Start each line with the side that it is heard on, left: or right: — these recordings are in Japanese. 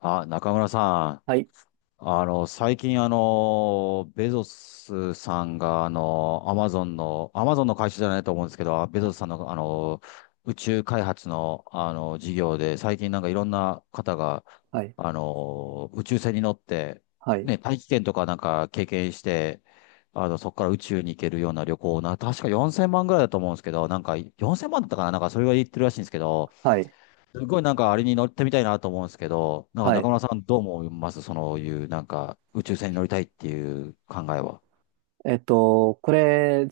left: あ、中村さ
right: はい、
left: ん、最近、ベゾスさんが、アマゾンの会社じゃないと思うんですけど、ベゾスさんの、宇宙開発の、事業で、最近なんかいろんな方が、
right: はい、
left: 宇宙船に乗って、
right: はい、
left: ね、大気圏とかなんか経験して、そこから宇宙に行けるような旅行な、確か4000万ぐらいだと思うんですけど、なんか4000万だったかな、なんかそれは言ってるらしいんですけど、
right: はい、
left: すごいなんかあれに乗ってみたいなと思うんですけど、なんか
right: は
left: 中
right: い。
left: 村さんどう思いますそういうなんか宇宙船に乗りたいっていう考えは？
right: これ、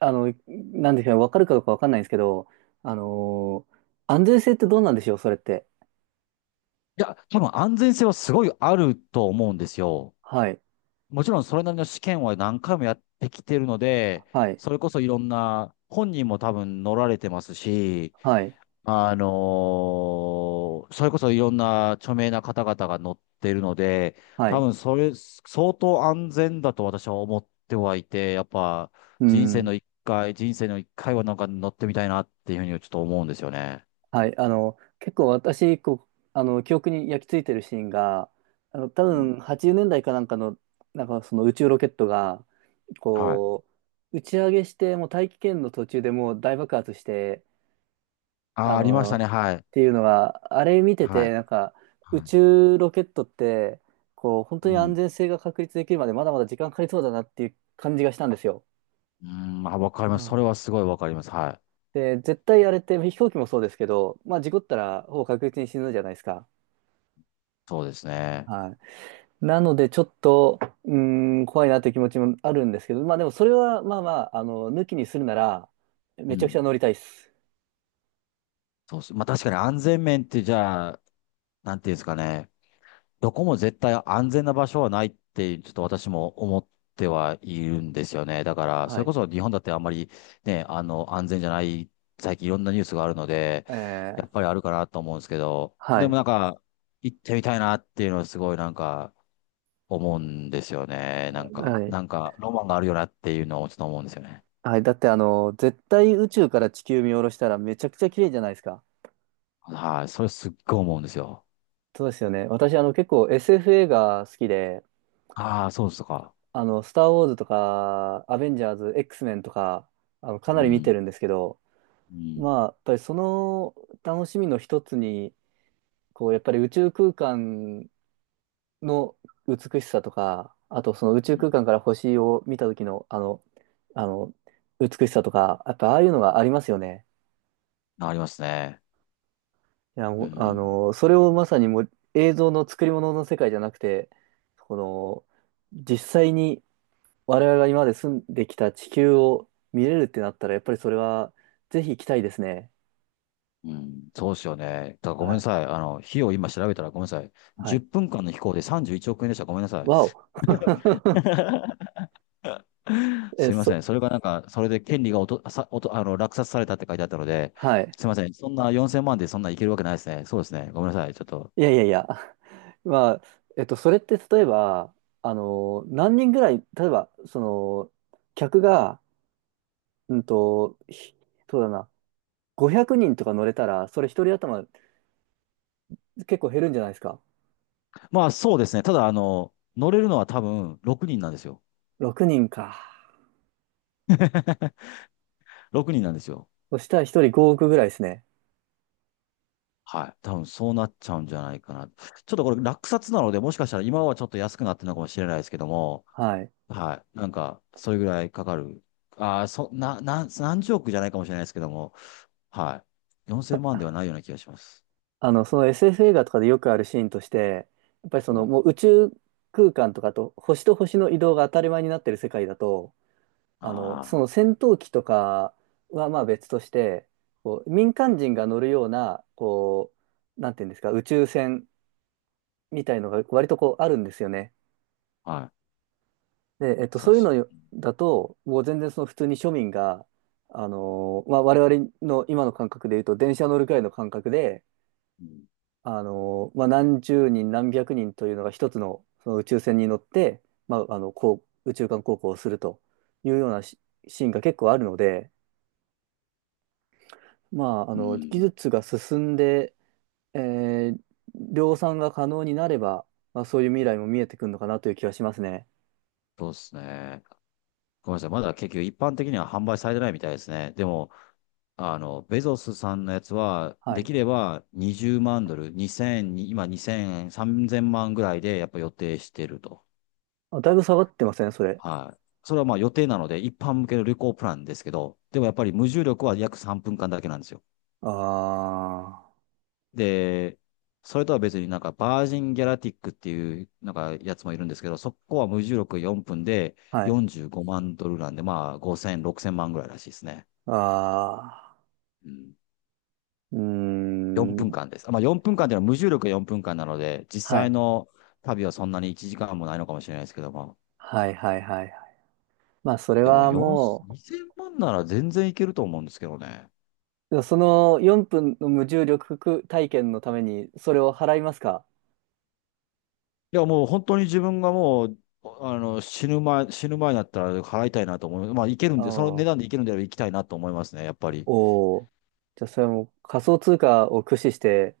right: なんでしょうね、わかるかどうかわかんないんですけど、あのー安全性ってどうなんでしょう、それって？
left: いや、多分安全性はすごいあると思うんですよ。
right: はい、
left: もちろんそれなりの試験は何回もやってきてるので、
right: はい、
left: それこそいろんな、本人も多分乗られてますし、
right: はい、
left: それこそいろんな著名な方々が乗ってるので、
right: は
left: 多
right: い、
left: 分それ、相当安全だと私は思ってはいて、やっぱ
right: う
left: 人生
right: ん、
left: の一回、人生の一回はなんか乗ってみたいなっていうふうにちょっと思うんですよね。
right: はい、結構私、こう、記憶に焼き付いてるシーンが、多
left: うん。
right: 分80年代かなんかの、なんかその宇宙ロケットが、
left: はい。
right: こう、打ち上げして、もう大気圏の途中でもう大爆発して、
left: あー、ありました
right: っ
left: ね。はい。
right: ていうのが、あれ見て
left: は
right: て、
left: い。
right: なんか、宇
left: は
right: 宙ロケットって、こう、本
left: い。
right: 当
left: う
right: に安
left: ん。
right: 全性が確立できるまでまだまだ時間かかりそうだなっていう感じがしたんですよ。
left: うん、まあ、わかり
right: う
left: ます。そ
right: ん。
left: れはすごいわかります。はい。
right: で、絶対あれって飛行機もそうですけど、まあ事故ったらほぼ確実に死ぬじゃないですか。
left: そうですね。
right: はい。なのでちょっと、怖いなという気持ちもあるんですけど、まあでもそれはまあまあ、抜きにするなら、
left: う
right: めちゃくち
left: ん。
right: ゃ乗りたいです。
left: そうです。まあ確かに安全面ってじゃあ、なんていうんですかね。どこも絶対安全な場所はないって、ちょっと私も思ってはいるんですよね。だから、そ
right: は
left: れこ
right: い。
left: そ日本だってあんまりね、安全じゃない、最近いろんなニュースがあるので、
right: え
left: や
right: ー、
left: っぱりあるかなと思うんですけど、
right: は
left: で
right: い。
left: もなんか、行ってみたいなっていうのはすごいなんか、思うんですよね。なんか、
right: はい。
left: なんか、ロマンがあるよなっていうのをちょっと思うんですよね。
right: はい。だって絶対宇宙から地球見下ろしたらめちゃくちゃ綺麗じゃないですか。
left: はい、それすっごい思うんですよ。
right: そうですよね。私結構 SF 映画好きで、
left: ああ、そうですとか。
right: スターウォーズとか、アベンジャーズ、X メンとか、
left: う
right: かなり見て
left: ん、
right: るんですけど、
left: うん、
right: まあ、やっぱりその楽しみの一つに、こう、やっぱり宇宙空間の美しさとか、あとその宇
left: う
right: 宙
left: ん。
right: 空間から星を見た時の、あの、美しさとか、やっぱああいうのがありますよね。
left: ありますね。
right: いや、
left: う
right: もう、
left: ん。
right: それをまさにもう映像の作り物の世界じゃなくて、この、実際に我々が今まで住んできた地球を見れるってなったら、やっぱりそれはぜひ行きたいですね。
left: うん、そうですよね。ただごめ
right: は
left: んな
right: い。
left: さい。費用今調べたらごめんなさい。
right: は
left: 10
right: い。
left: 分間の飛行で31億円でした。ごめんなさい。
right: わお。え、
left: すいませ
right: そ、
left: ん。それがなんか、それで権利がおと、さ、おと、あの、落札されたって書いてあったので、
right: はい。
left: すいません。そんな4000万でそんないけるわけないですね。そうですね。ごめんなさい。ちょっと。
right: いやいやいや。まあ、それって例えば、何人ぐらい、例えば、客が、うんと、ひそうだな、500人とか乗れたら、それ一人頭結構減るんじゃないですか。
left: まあそうですね。ただ、乗れるのは多分6人なんですよ。
right: 6人か。
left: 6人なんですよ。
right: そしたら1人5億ぐらいですね。
left: はい。多分そうなっちゃうんじゃないかな。ちょっとこれ落札なので、もしかしたら今はちょっと安くなってるのかもしれないですけども、
right: はい。
left: はい。なんか、それぐらいかかる。ああ、そ、な、な、何十億じゃないかもしれないですけども、はい。4000
right: た
left: 万ではないような気がします。
right: あの、その SF 映画とかでよくあるシーンとして、やっぱりそ
left: う
right: の
left: ん。
right: もう宇宙空間とかと星と星の移動が当たり前になってる世界だと、
left: あ
right: その戦闘機とかはまあ別として、こう民間人が乗るような、こう、なんていうんですか、宇宙船みたいのが割とこうあるんですよね。
left: あ、はい。
right: で、
left: そう
right: そ
left: っ
right: ういう
left: すよ。
right: のだと、もう全然その普通に庶民が、まあ、我々の今の感覚で言うと、電車乗るくらいの感覚で、
left: うん。
right: まあ、何十人、何百人というのが一つの、その宇宙船に乗って、まあ、こう、宇宙間航行をするというようなシーンが結構あるので、まあ、
left: う
right: 技
left: ん。
right: 術が進んで、えー量産が可能になれば、まあ、そういう未来も見えてくるのかなという気がしますね。
left: そうっすね。ごめんなさい。まだ結局一般的には販売されてないみたいですね。でも、ベゾスさんのやつは、
right: は
left: で
right: い。
left: きれば20万ドル、2 0 0今2000、3000万ぐらいでやっぱ予定してると。
right: あ、だいぶ下がってません、それ？
left: はい。それはまあ予定なので、一般向けの旅行プランですけど、でもやっぱり無重力は約3分間だけなんですよ。
right: ああ。
left: で、それとは別になんかバージンギャラティックっていうなんかやつもいるんですけど、そこは無重力4分で
right: はい。
left: 45万ドルなんで、まあ5千0 0 6 0万ぐらいらしいですね。
right: ああ、
left: うん、
right: うー
left: 4分
right: ん。
left: 間です。まあ4分間っていうのは無重力が4分間なので、実
right: は
left: 際
right: い。
left: の旅はそんなに1時間もないのかもしれないですけども。
right: はいはいはいはい。まあ、それ
left: でも
right: は
left: 4、
right: も
left: 2000万なら全然いけると思うんですけどね。
right: う、その4分の無重力体験のために、それを払いますか？
left: いや、もう本当に自分がもう、死ぬ前になったら払いたいなと思います。まあ、いける
right: あ
left: ん
right: あ、
left: で、その値
right: お
left: 段でいけるんであれば行きたいなと思いますね、やっぱり。
right: お、じゃあ、それはもう仮想通貨を駆使して、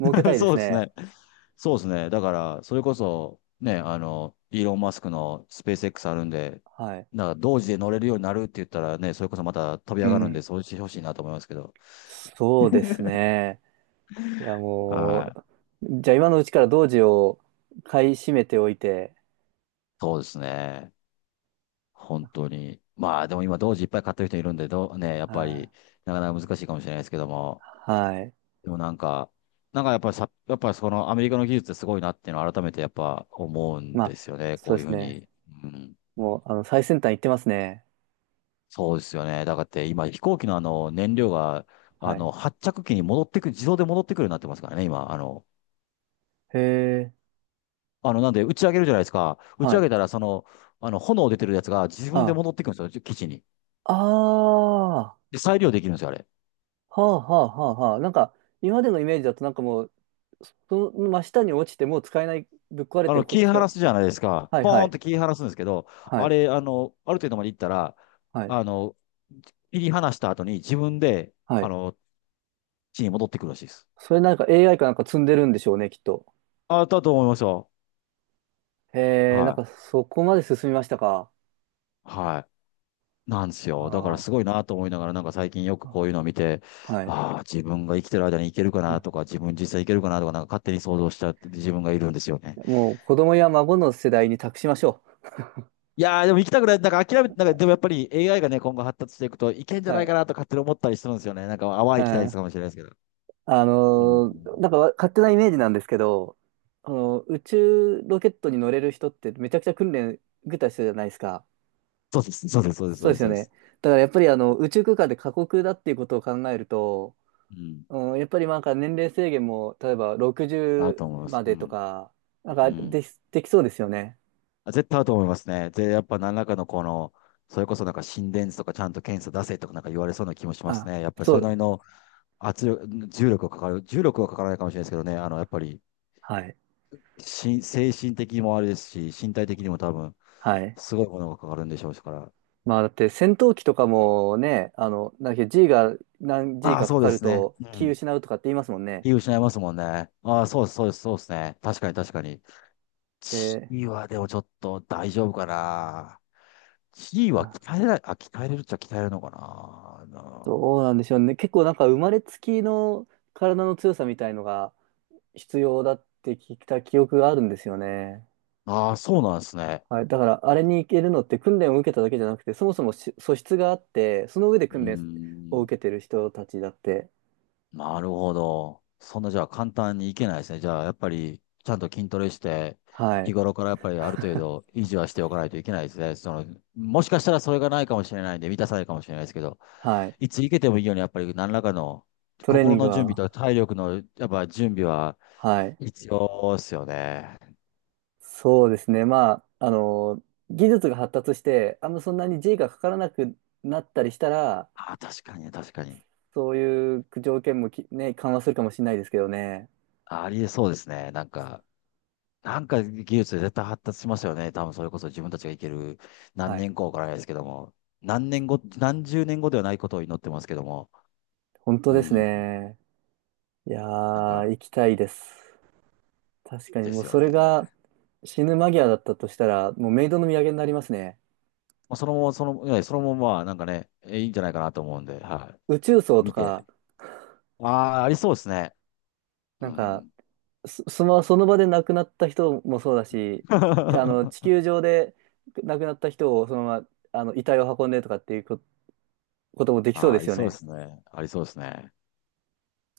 right: 儲けた いで
left: そ
right: す
left: うです
right: ね。
left: ね。そうですね。だから、それこそ、ね、イーロン・マスクのスペース X あるんで、
right: はい。
left: なんか同時で乗れるようになるって言ったらね、それこそまた飛び
right: う
left: 上がるん
right: ん。
left: で、そうしてほしいなと思いますけど。
right: そうですね。いや、も
left: はい。
right: う、じゃあ今のうちから同時を買い占めておいて、
left: そうですね。本当に。まあ、でも今、同時いっぱい買ってる人いるんで、どう、ね、やっぱ
right: はい。
left: り、なかなか難しいかもしれないですけども。
right: はい。
left: でもなんか、なんかやっぱりさ、やっぱりそのアメリカの技術ってすごいなっていうのを改めてやっぱ思うん
right: まあ、
left: ですよね。
right: そ
left: こ
right: う
left: うい
right: で
left: うふ
right: す
left: う
right: ね。
left: に。うん。
right: もう、最先端行ってますね。
left: そうですよね。だからって今飛行機のあの燃料が、
right: はい。
left: 発着機に戻ってくる、自動で戻ってくるようになってますからね、今。
right: へえ、
left: なんで打ち上げるじゃないですか。打ち
right: は
left: 上
right: い。
left: げたらその、炎出てるやつが自分で
right: あ、
left: 戻ってくるんですよ、基地に。
right: ああ、は
left: で、再利用できるんですよ、あれ。
right: あはあはあはあ。なんか、今までのイメージだとなんかもう、その真下に落ちてもう使えない、ぶっ壊れてこ
left: 切り
right: 使え、
left: 離すじゃないですか。
right: はい
left: ポ
right: は
left: ーンっ
right: い、
left: て切り離すんですけど、
right: は
left: あ
right: い、
left: れ、ある程度まで行ったら、
right: はい、
left: あの、切り離した後に自分で、
right: はい。
left: 地に戻ってくるらしいです。
right: それなんか AI かなんか積んでるんでしょうね、きっと。
left: あ、だと思いますよ。
right: へえ、な
left: は
right: んか
left: い。
right: そこまで進みましたか？
left: はい。なんですよ。だから
right: あ
left: すごいなと思いながら、なんか最近よく
right: あ、
left: こういうのを見て、
right: はい。
left: ああ、自分が生きてる間に行けるか
right: う
left: な
right: ん。
left: とか、自分実際行けるかなとか、なんか勝手に想像しちゃって自分がいるんですよね。
right: もう子供や孫の世代に託しましょ
left: いやー、でも行きたくない。なんか諦めて、なんかでもやっぱり AI がね、今後発達していくといけんじ
right: う。
left: ゃ
right: は
left: ないか
right: い。
left: なと勝手に思ったりするんですよね。なんか淡
right: う
left: い期待で
right: ん。
left: すかもしれないですけど。うん。
right: なんか勝手なイメージなんですけど、宇宙ロケットに乗れる人ってめちゃくちゃ訓練受けた人じゃないですか。
left: そうです、そうです、そうです、そ
right: そ
left: う
right: うで
left: です、
right: すよ
left: そうで
right: ね。
left: す。
right: だからやっぱり宇宙空間で過酷だっていうことを考えると、
left: うん。
right: うん、やっぱりなんか年齢制限も、例えば
left: 合うと思い
right: 60
left: ます。
right: ま
left: う
right: でと
left: ん。
right: か、な
left: う
right: んか
left: ん。
right: できそうですよね。
left: あ、絶対合うと思いますね。で、やっぱ何らかのこの、それこそなんか心電図とかちゃんと検査出せとかなんか言われそうな気もします
right: あ、
left: ね。やっぱり
right: そ
left: それな
right: う、
left: りの圧力、重力がかかる、重力はかからないかもしれないですけどね、やっぱり
right: はい、
left: 精神的にもあれですし、身体的にも多分、
right: はい。
left: すごいものがかかるんでしょうから。
right: まあだって戦闘機とかもね、なんだっけ G が何 G
left: ああ、
right: かか
left: そう
right: か
left: で
right: る
left: すね。
right: と
left: う
right: 気
left: ん。
right: 失うとかって言いますもんね。
left: 気を失いますもんね。ああ、そうです、そうです、そうですね。確かに、確かに。地
right: で、
left: 位はでもちょっと大丈夫かな。地位は鍛えれるっちゃ鍛えれるのかな。
right: どうなんでしょうね。結構なんか生まれつきの体の強さみたいのが必要だって聞いた記憶があるんですよね。
left: ああ、そうなんですね。
right: はい。だからあれに行けるのって訓練を受けただけじゃなくて、そもそも素質があって、その上で
left: うー
right: 訓練を
left: ん、
right: 受けてる人たちだって。
left: なるほど。そんなじゃあ簡単にいけないですね。じゃあやっぱりちゃんと筋トレして、
right: は
left: 日
right: い。
left: 頃からやっぱりある程 度維持はしておかないといけないですね。その、もしかしたらそれがないかもしれないんで、満たさないかもしれないですけど、
right: はい。
left: いついけてもいいようにやっぱり何らかの
right: トレーニ
left: 心
right: ング
left: の準備
right: は、
left: と体力のやっぱ準備は
right: はい。
left: 必要ですよね。
right: そうですね。まあ、技術が発達して、あんまそんなに G がかからなくなったりしたら、
left: あー、確かに、確かに。
right: そういう条件もね、緩和するかもしれないですけどね。
left: あ、ありえそうですね。なんか、なんか技術で絶対発達しますよね。多分それこそ自分たちがいける何
right: はい。
left: 年後からですけども、何年後、何十年後ではないことを祈ってますけども、
right: 本当
left: う
right: です
left: ん、
right: ね。いや
left: なんか、
right: ー、行きたいです。確かに
left: で
right: もう
left: すよ
right: それが
left: ね。
right: 死ぬ間際だったとしたら、もうメイドの土産になりますね。
left: まあ、そのまま、その、そのまま、なんかね、いいんじゃないかなと思うんで、は
right: 宇宙葬
left: い。
right: と
left: 見
right: か、
left: て。ああ、ありそうですね。
right: な
left: う
right: んか、
left: ん。
right: その場で亡くなった人もそうだし、地
left: あ
right: 球上で亡くなった人をそのまま、遺体を運んでとかっていうこともできそう
left: あ、
right: で
left: あり
right: すよ
left: そうで
right: ね。
left: すね。ありそうですね。